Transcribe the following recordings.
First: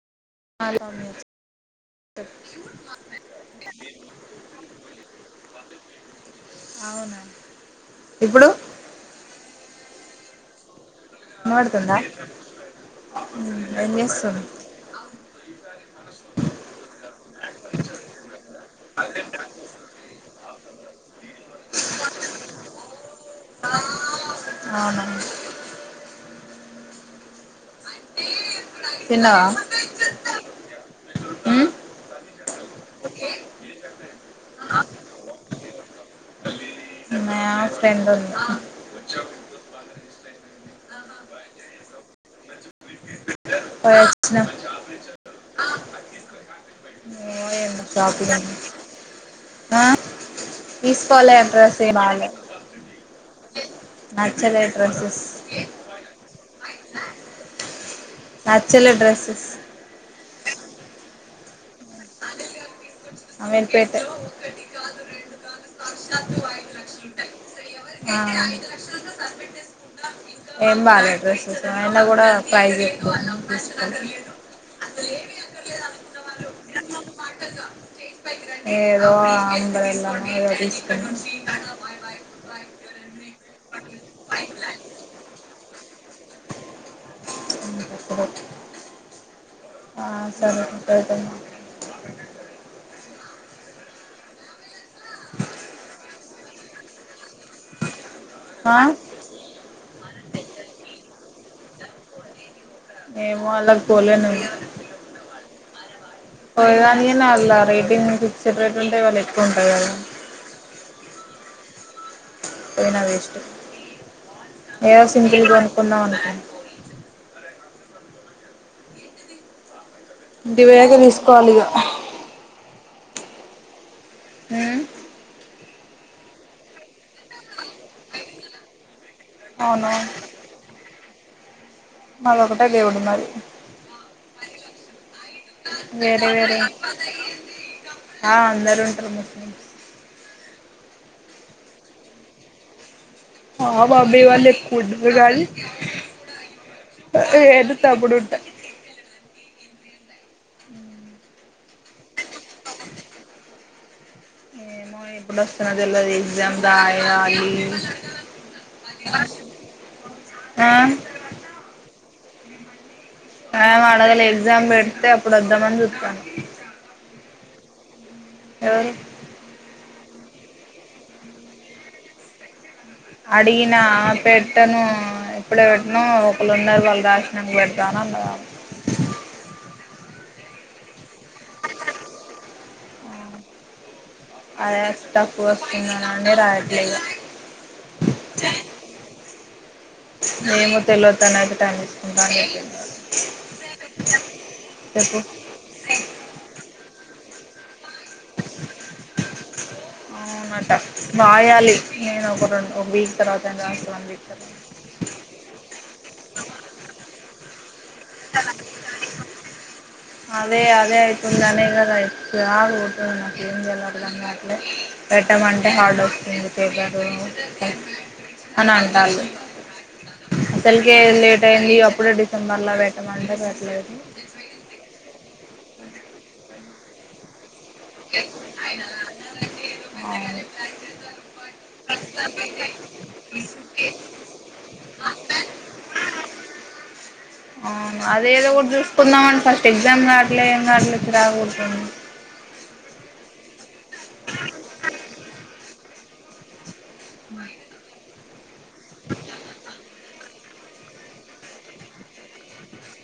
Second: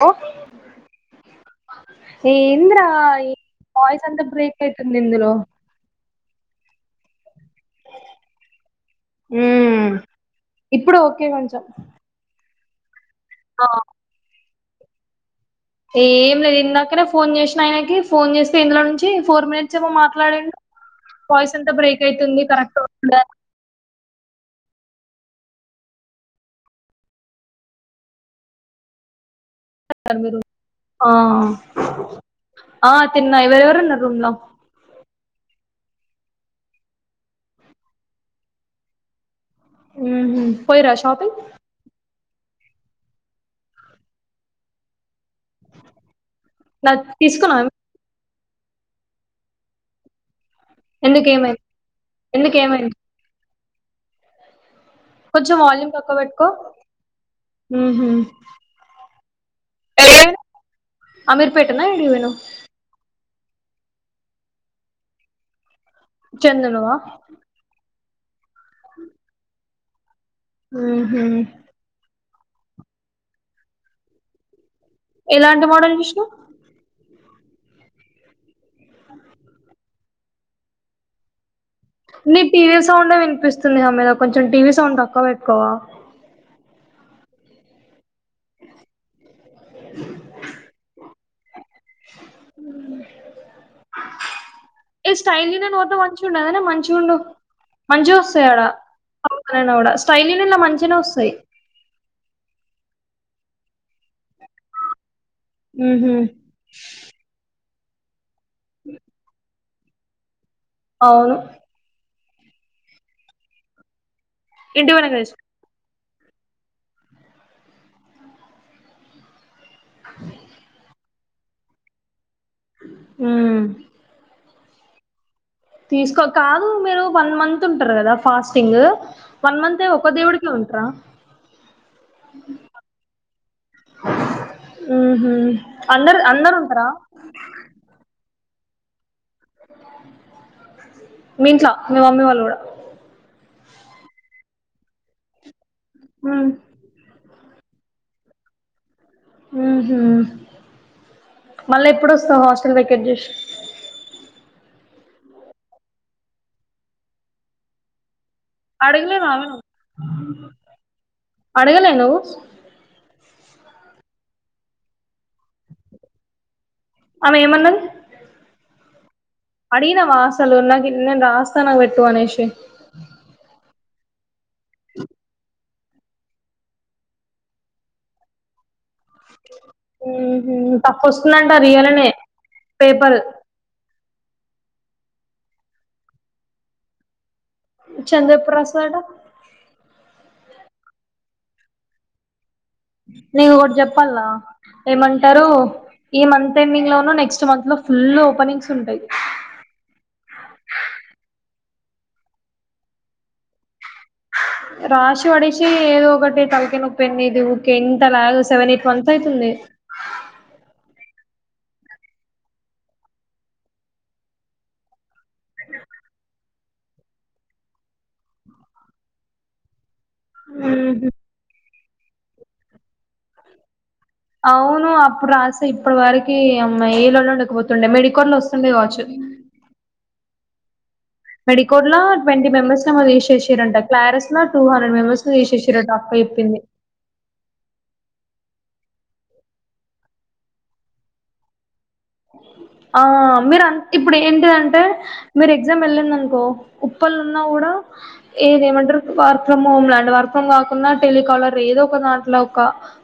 లో అవును సౌమ్య చెప్ ఎందీ రా ఇ వాయిస్ అంత బ్రేక్ అయితుంది ఇందులో అవునండి ఇప్పుడు హు ఇప్పుడు ఓకే కొంచెం ఆ హమ్ ఏం చేస్తున్ ఏం లేదు ఇందాకనే ఫోన్ చేసిన ఆయనకి ఫోన్ చేస్తే ఇందులో నుంచి ఫోర్ మినిట్స్ ఏమో మాట్లాడండి వాయిస్ అంత బ్రేక్ అవుతుంది కరెక్ట్ ఉండా అవునా తిన్నావా ఉమ్ తిన్నా ఏవరు ఎవరున్నరు రూమ్లా మ ఫ్రెండ్ ఉంది ఉహు పోయిరా షాపింగ్ పోయచ్చినం నా తీసుకున్నాం చపిదడి [unintelligible] తీస్కోలే ఎందుకేమైంది డ్రెస్ ఏ బాలే ఎందుకేమైంది నచ్చలే డ్రెస్సెస్ కొంచం వాల్యూమ్ తక్కో పెట్టుకో ఉహు నచ్చలే డ్రెస్సెస్ అమీర్ పేట నా ఎడికి పోయినవ్ అమీర్పేటె చెందనువా ఆ హ ఏం బాలేదు డ్రెస్సెస్ ఆయన కూడా ప్రైస్ ఏక్కో అన్నారు తీస్కోలే ఎలాంటి మోడల్ విష్ణు ఏదో అందరెళ్ళం అ అది ఇష్ట నీ టీవీ సౌండే వినిపిస్తుంది ఆ మీద కొంచెం టీవీ సౌండ్ తక్కవ పెట్టుకోవా ఆ సరే పెడుతున్న ఏ స్టైల్ చేస్తే మంచగా ఉండదనా మంచుండ మజు ఆ [unintelligible] డా [unintelligible] స్టైలీని ఇలా మంచిగానే వస్తాయి ఏమో అలకు పోలేను ఉహ పోదానియ నల రేటు ఇన్నది సెపరేట్ ఉంటే వాళ్ళు ఎత్తుకొని అ అవును అయినా వేస్ట్ ఇంటి ఏవో వెనక తీసుకో సింపుల్ గా కొనుకున్నాను అ ఇంటి వేగ తీసుకోవాలి ఇక ఆ తీసుకో కాదు మీరు వన్ మంత్ ఉంటారు కదా ఫాస్టింగ్ పన మనంత అవును ఒక దవుడుకిది మళొ ఒకట దేవుడు మది ఆహ అందరు వేరే అందరు వేరే ఉంటారా ఆ అందరూ ఉంటారు ము మీంట్లా మీ మమ్మీ వాళ్ళ కూడా హా బాబేయ్ వాళ్ళే కుడ్ గూడాలి మ్. [inaudible] తప్పుడిట్ట ఊహూ మళ్ళా ఎప్పుడొస్తావు హాస్టల్ వెకేట్ చేసి ఆ ఎప్పుడొస్తున్నావ్ తెల్వది ఎగ్జామ్ దాయాలి అడగినాను ఆ అడగలే నువ్వు ఆమడగలే ఎగ్జామ్ పెడితే అప్పుడు వద్దామని జూత్తాను ఆమె ఏమన్నది ఎవరి అడిగినవా అసలు నాకీ నేను రాస్తా నాకు వెటు అనేేషి అడిగినా పెట్టను ఇప్పుడే పెట్టను ఒకలున్నారు వాళ్ళు రాసినంక పెడతాను అన్నదామ్ ఊహూ ప వస్తుందంట రియలనే పేపర్ అదేష్టా పూ [unintelligible] అనే రాయట్లే ఇగ చందు ఎప్పురోస్తాడు తెల్వత నాకుతాను [inaudible] నీకొకటి చెప్పాల్ల చెప్పు ఏమంటారు ఈ మంత్ ఎండింగ్ లోనో నెక్స్ట్ మంత్ లో ఫుల్ ఓపెనింగ్స్ ఉంటాయి అవునట బాయాలి నేను ఒక రెం ఒక వీక్ తర్వాతఐన రాస్తనన్ రాశి పడిచ్చి ఏదో ఒకటి కలికిన్ పెన్నీటివ్ త అలా సేవనేట్ఒన్ ఐతుంది అదే అదే అవుతుందినే కదా అతుంది నాకు ఏం వెళరుదన్న అట్లే పెట్టమంటే హార్డ్ వస్తుంది పేపరు అని అంటారు సల్కె ఊహు లేటైన్ద్ అప్ ఇప్పుడు డిసెంబర్ లో పెట్టమంటే పెట్టలేదు అవును అప్పుడు రాస్తే ఇప్పటి వరకి అమ్మ ఏ లొల్లి ఉండకపోతుండే తుండే మెడికోడ్ లో అవును వస్తుండేకావచ్చు మెడికోడ్ ల ట్వంటీ మెంబర్స్ నో ఏమో తీసేసినారంట, క్లారస్ ల టూహండ్రెడ్ మెంబర్స్నీ తీసేసిరట, అక్క చెప్పింది చూసుకుందాంఅని ఫస్ట్ ఎగ్జామ్ కావట్లే ఏం కావట్లే చిరాక్పుడుతుంది ఆ మీరు అం ఇప్పుడు ఏంటి అంటే మీరు ఎగ్జామ్ వెళ్ళిందనుకో ఉప్పలున్నా కూడా ఏ ఇదేమంటరు వర్క్ ఫ్రమ్ హోమ్ లాంటిదే వర్ కాకుంన్న టెలికాలర్ ఏదో ఒక దాంట్లో ఒక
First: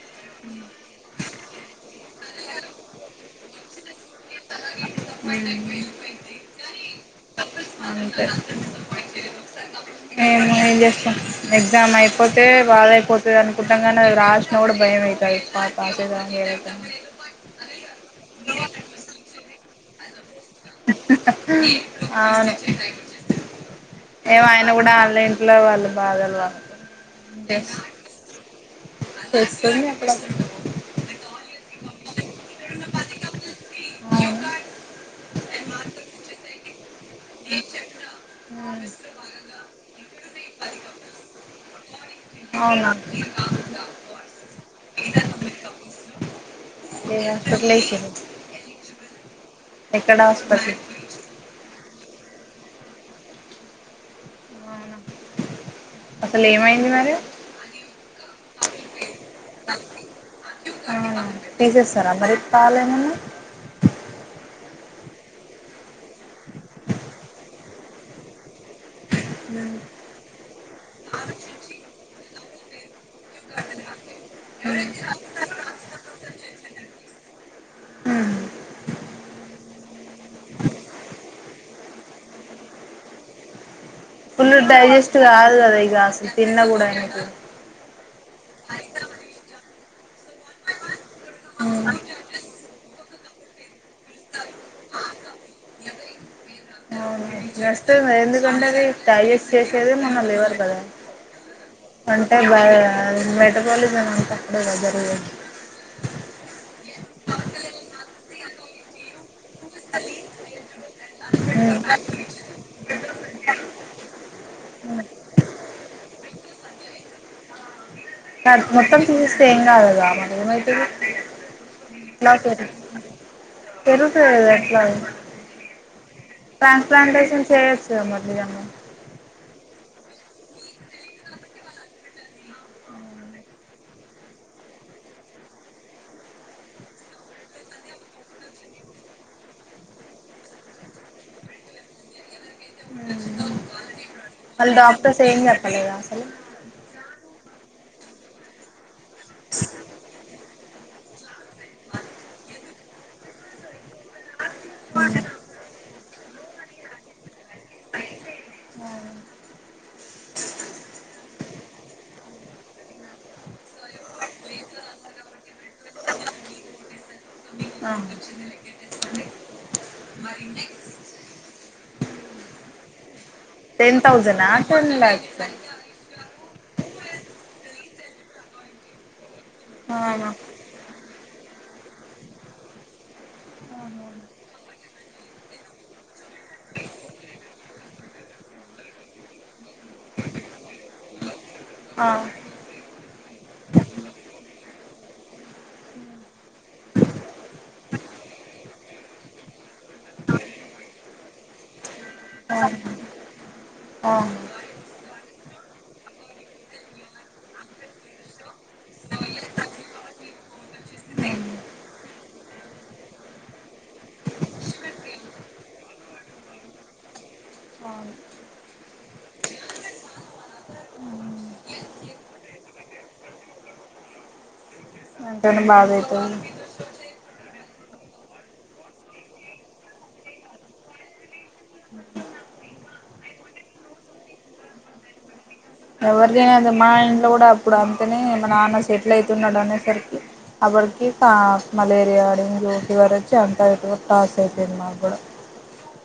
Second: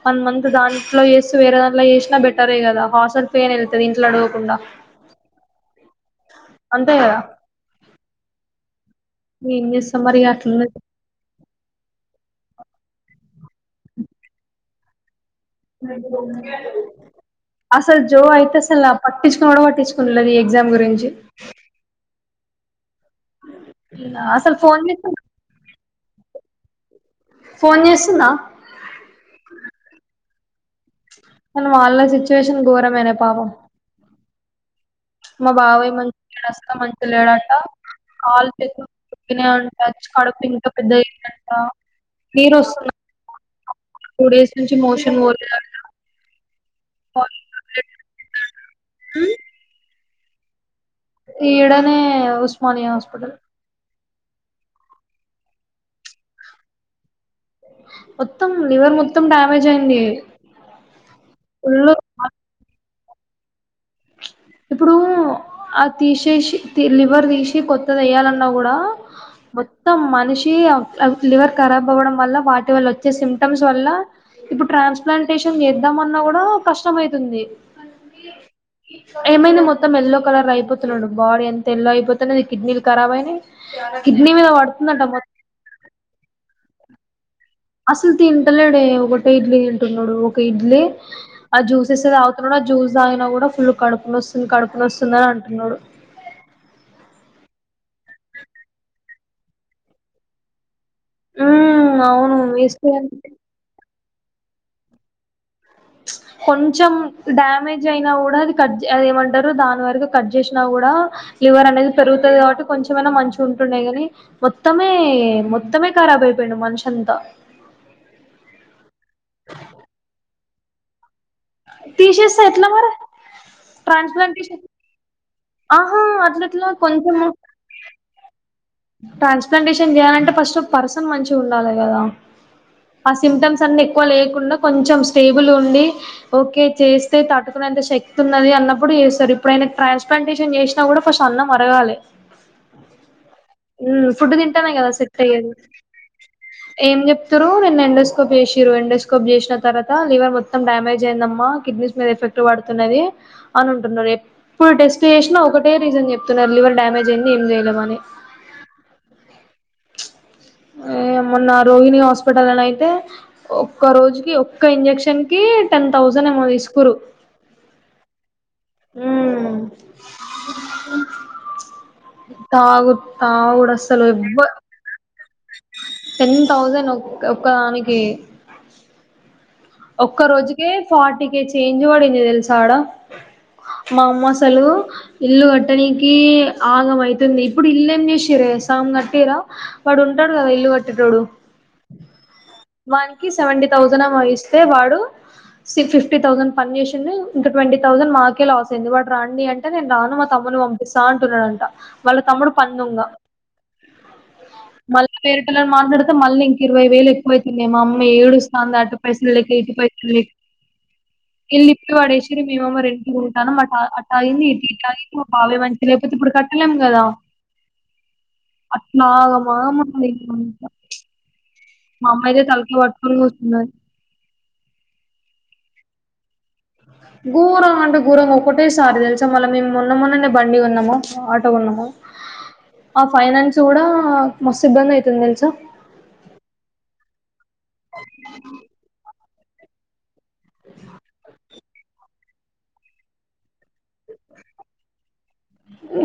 వన్ మంత్ దాంట్లో చేసి వేరే దాంట్లో చేసినా బెటరే కదా హాటల్ ఫీ అయిన ఎల్ తది మ్ అంతెగద మేము ఏం అట్లున్నది చేస్తాం, ఎగ్జామ్ అయిపోతే బాధయిపోత్ అనుకుంటాంగాని అది రాశిన కూడ భయమైతది అసలు జో అయితసలు పట్టిచుకోను కూడా పట్టిచ్కోలేద్ ఎగ్ గ్జామ్ గురించి అవును ఏమ అసలు ఆయన ఫోన్ కూడా వాళ్ళ చేస్తుందా ఇంట్లో వాళ్ళు బాధలు ఫోన్ వాళ్ళకి చేస్తుందా ఇంట్లోనే అప్పుడప్పుడు సిట్యుయేషన్ ఘోరమేనే పాపం మా బాబాయ్ మంచి కష్టం లేడట కాళు చేతులు ఉబ్బినయంట కడుపు ఇంత పెద్దగ అయినయంట నీరు అవును అవునా వస్తుందట టూ డేస్ నుంచి మోషన్ పోలేదంట ఏ హాస్పిటల్ ఏసిర్రు ఎక్కడ హాస్పిటల్ ఇడనే ఉస్మానియా హాస్పిటల్ అవునా అసలు ఏమైంది మరి మొత్తం లివర్ మొత్తం డ్యామేజ్ అయింది అవునా ఫుల్లు తీసేస్తారా మరి పాలేమన్నా ఇప్పుడు తీసేసి లివర్ తీసి కొత్త దయ్యాలం కూడా మొత్తం మనిషి లివర్ ఖరాబ్ అవ్వడం వల్ల వాటి వాళ్లు వచ్చే సిమ్టమ్స్ వల్ల ఇప్పుడు ట్రాన్స్ప్లాంటేషన్ చేద్దాంమన్నా కూడా కష్టం అవుతుంది ఉహు ఏమైంది మొత్తం ఎల్లో కలర్ అయిపోతున్నాడు బాడీ ఎంత ఎల్లో అయిపోతున్నది కిడ్నీలు కరాబయినయ్ తొందర డైజెస్ట్ కాల ఇగస తిన్న కూడా ఆయనకు అసలు తింటలేడే ఒకటే ఇడ్లీ తిన్ తిన్నుడు ఒక ఇడ్లీ ఆ జ్యూసెస్ తాగుతున్నాడు ఆ జ్యూస్ జాగిన కూడా ఫుల్ కడునొస్తుంది కడుపునొస్తుందని అంటున్నడు అవును నొస్తది ఎందుకంటే అది డిజెస్ట్ చేసేది మన లివర్ కదా ఉమ్ అంటే అవును బ ఆ వేస్ట్ మెటబాలిజమ్ అక్కడేగా జరిగేది ప్చ్ కొంచెం డ్యామేజ్ అయినా కూడా అది కజ్ అది ఏమంట్ దరు దాని వరకు కట్ చేసినా కూడా లివర్ అనేది పెరుగుతుంది కాబట్టి కొంచమనా మంచు ఉంటుండే గని మొత్తమే మొత్తమే ఖరాబ అయిపోయిండు మనిషంతా కాద్ మొత్తం తీసిస్తే ఏం కాదు కాదా మన ఏమైతది తీచేస్తే ఎట్లా మరి పెరుగుతది ట్రాంస్పన్ కదా తీశే ఎట్లా ఆహా అట్లట్లా కొంచము ట్రాన్స్ప్లాంటేషన్ చేయొచ్చు కదా మరి నిజంగా టాన్స్ కండీషన్ జేయలంటే ఫస్టు పర్సన్ మంచి ఉండాలి కదా ఆ సింప్టం అన్ని ఎక్కు లేకుండా కొంచెం స్టేబుల్ ఉండి ఒకే చేస్తే తట్టుకునేంత శక్తి వున్నది అన్నపుడు చేస్తరు ఇపుడు అయినకు ట్రాన్స్ కండిషన్ చేసినా ఫస్ట్ అన్నం అరగాలే ఊ ఫుడ్ తింటేనే మళ్ళీ కదా సెట్ డాక్టర్స్ ఏం అయ్యేది చెప్పలేదా అసలు ఏం చెప్ తిరు వెంఎండోస్కోప్ వేసిరూ వేండస్ కోం చేసిన తరువాత లివర్ మొత్తం డామేజ్ ఎందమ్మ కిడ్నీస్ మీద ఎఫెక్ట్ పడుతునది అని అంటునరు ఎప్పుడు టెస్ట్ చేసిన ఒకే రీజన్ చెప్తున్నారు లివర్ డమేజ్ అయిం ఏందేలే మని ఏమో నాక్ రోహిణి హాస్పిటల్ అని అయితే ఒక్క రోజుకి ఒక్క ఇంజక్షన్ కి టెన్ థౌజండ్ ఏమో తీసుకురు ఆ ఊ తాగు తావుడసలు ఎవ్వ ప టెన్ తౌసండ్ ఒ ఒకామిది ఏ ఒక్క అవునా రోజుకే ఫార్టీ అటికే చేంజ్ పడింది తెలుసా అడ మా అమ్మ అసలు ఇల్లు కట్టడానికి ఆగం అయ్యింది ఇప్పుడు ఇల్లు ఏం చేసార సామ్ కట్టరా వాడు ఉంటాడు కదా ఇల్లు కట్టేటోడు ఆ వాకి సెవెంటీ థౌజండ్ ఏమో ఇష్ట వాడు సి ఫిఫ్టీ థౌసండ్ పని చేసిండు ఇంక ట్వంటీ థౌజండ్ మాకే లాస్ అయింది వాడు రా అండి అంటే నేను రాను మా తమ్మున్ని పంపిస్తా అంటున్నాడంట వాళ్ళ తమ్ముడు ఆ పనిదొంగ ఆ మళ్ళ్ పేరిటని మాట్లాడితే మళ్ళీ ఇంక ఇరవై వేలు ఎక్కువ అయితుంది మా అమ్మ ఏడుస్తాంది అటు పై పల్లకి ఇటు పైకి ఇల్లు ఇప్పి పడేసి మేమేమో రెంట్కి ఉంటానం మళ్ళ అట్లా అయింది ఇక ఇట్లాయింది మా బావే మంచిగ లేకపోతే ఇప్పుడు కట్టలేం కదా అట్లా ఆగమాగమైంది అంతా ప్చ్ మా అమ్మయితే తలకాయ్ పట్టుకుని కూచున్నారు ఎంతైనా బాధైతుంది ఘోరం అంటే ఘోరంగ ఒకటే సారి తెలుసా మళ్ళ మేము మొన్న మొన్ననే బండి కొన్నము ఆటో కొన్నము ఆ ఫైనాన్స్ కూడా మస్తు ఇబ్బంది అయితుంది తెలుసా ఎవరు తినేది మా ఇంట్లో కూడా ఇప్పుడు అంతనే మా నాన్న సెటిల్ అయి అవుతున్నాడు అనేసరికి అప్పటికి కా మలేరియా డెంగ్యూ ఫీవర్ వచ్చి అంతా ఎటు కా సరిపోయింది మాక్కూడా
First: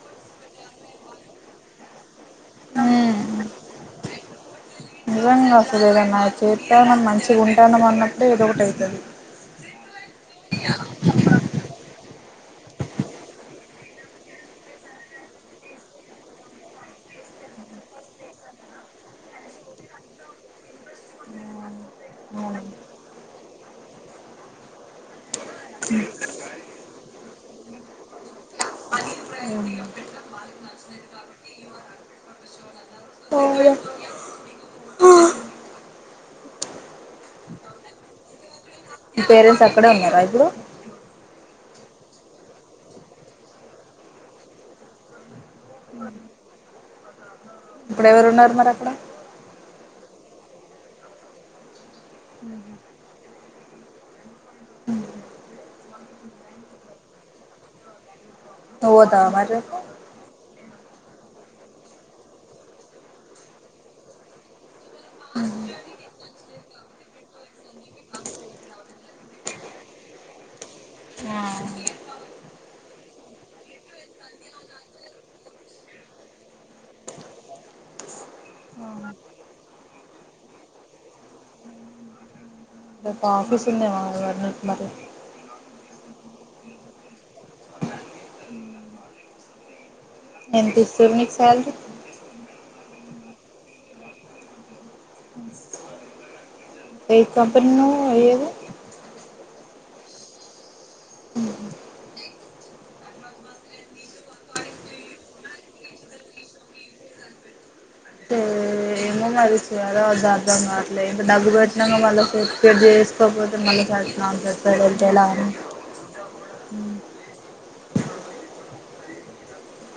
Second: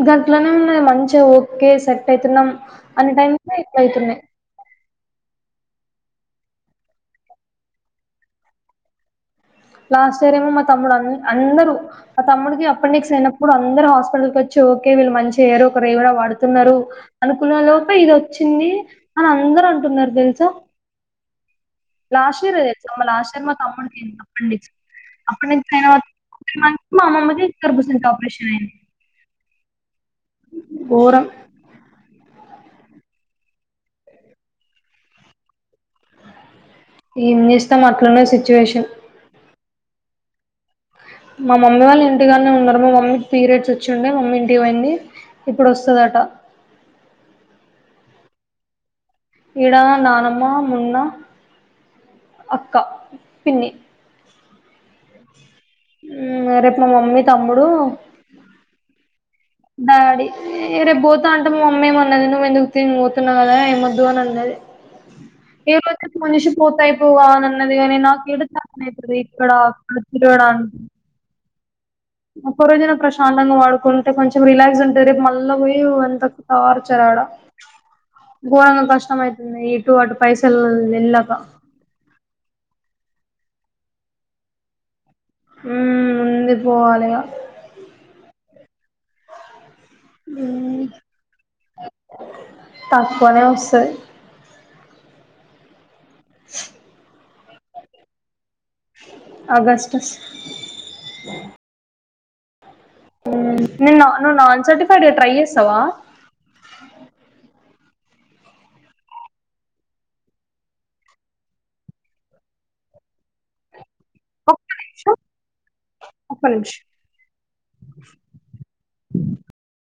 గట్లనే మంచిగా ఓకే సెట్ అయితున్నాం అన్న ఉమ్ టైమ్లో ఇట్ల అయితున్నాయి నిజంగా అసలు ఏదన్నా చేత్తానం మంచిగుంటానం అన్నప్పుడే ఏదొకటి అయితది లాస్ట్ ఇయర్ ఏమో మా తమ్ముడు అం అందరూ మా తమ్ముడికి అపెండిక్స్ అయినప్పుడు అందరు హాస్పిటల్కి వచ్చి ఓకే వీళ్ళు మంచి అయ్యారు ఒకరు ఎవరో వాడుతున్నారు అనుకున్న లోపే ఇది వచ్చింది అని అందరు అంటున్నారు తెలుసా లాస్ట్ ఇయర్ అవును ఏ తెలుసా మా లాస్ట్ టైం మా తమ్ముడికి అపెండిక్స్ అపెండిక్స్ అయిన త్రీ మంత్స్ కి మా అమ్మమ్మ కి గర్భసంచి ఆపరేషన్ అయ్యింది పోరా ఏం చేస్తాం అట్లనే సిచ్యువేషన్ మీ పేరెంట్స్ అక్కడే ఉన్నారా ఇప్పుడు మా మమ్మీ వాళ్ళు ఇంటికాడనే ఉన్నారు మా మమ్మీకి పీరియడ్స్ వచ్చిండే మమ్మీ ఇంటికి పోయింది ఇప్పుడొస్తాదట ఇప్పుడు ఎవరు ఉన్నారు మరి అక్కడ ఈడా నానమ్మ మున్నా అక్క పిన్ని ఊ రేపు మా మమ్మీ తమ్ముడు పొతామన్ డాడీ ఏ రేపు పోతా అంటా మ అమ్మ ఏమన్నది నువ్వు ఎందుకు తిని పోతున్నావు కదా ఏమొద్దు అని అన్నది ఏవైతే మనిషి పోతా అయిపోవా అని అన్నది కాని నాకు ఈడ [inaudible] ఇక్కడ అక్కడ తిరగడానికి ఆ ఒక్క రోజన్నా ప్రశాంతంగా వడుకుంటే కొంచెం రిలాక్స్ ఉంటుంది రేపు మళ్ళా పోయి ఎంత టార్చర్ ఆడ ఘోరంగా కష్టం ఐతుంది ఇటు అటు పైసలు వెళ్ళక రేపు ఆఫీస్ ఉందేమో [inaudible] నీకు మరి ఊ ఉంది పోవాలిగా ఎంతిస్తుర్రు నీకు శాలరీ తక్కువనే వస్తాయ్ ఏ కంపెనీ నువ్వు పోయేది అగస్టస్ ఊ నిన్నా నువ్వు నాన్ సర్టిఫైడే ట్రై చేస్తావా [inaudible] మరి చెయ్యాలో వద్దో అర్థం కాట్లే ఇంకా డబ్బు పెట్టినాంక మళ్ళ సర్టిఫికేట్ చేసుకోపోతే మళ్ళీ [inaudible] నాకు ఒక్క [unintelligible] నిమిషం తెల ఉంది ఒక్క నిమిషం మ్మ్ [unintelligible]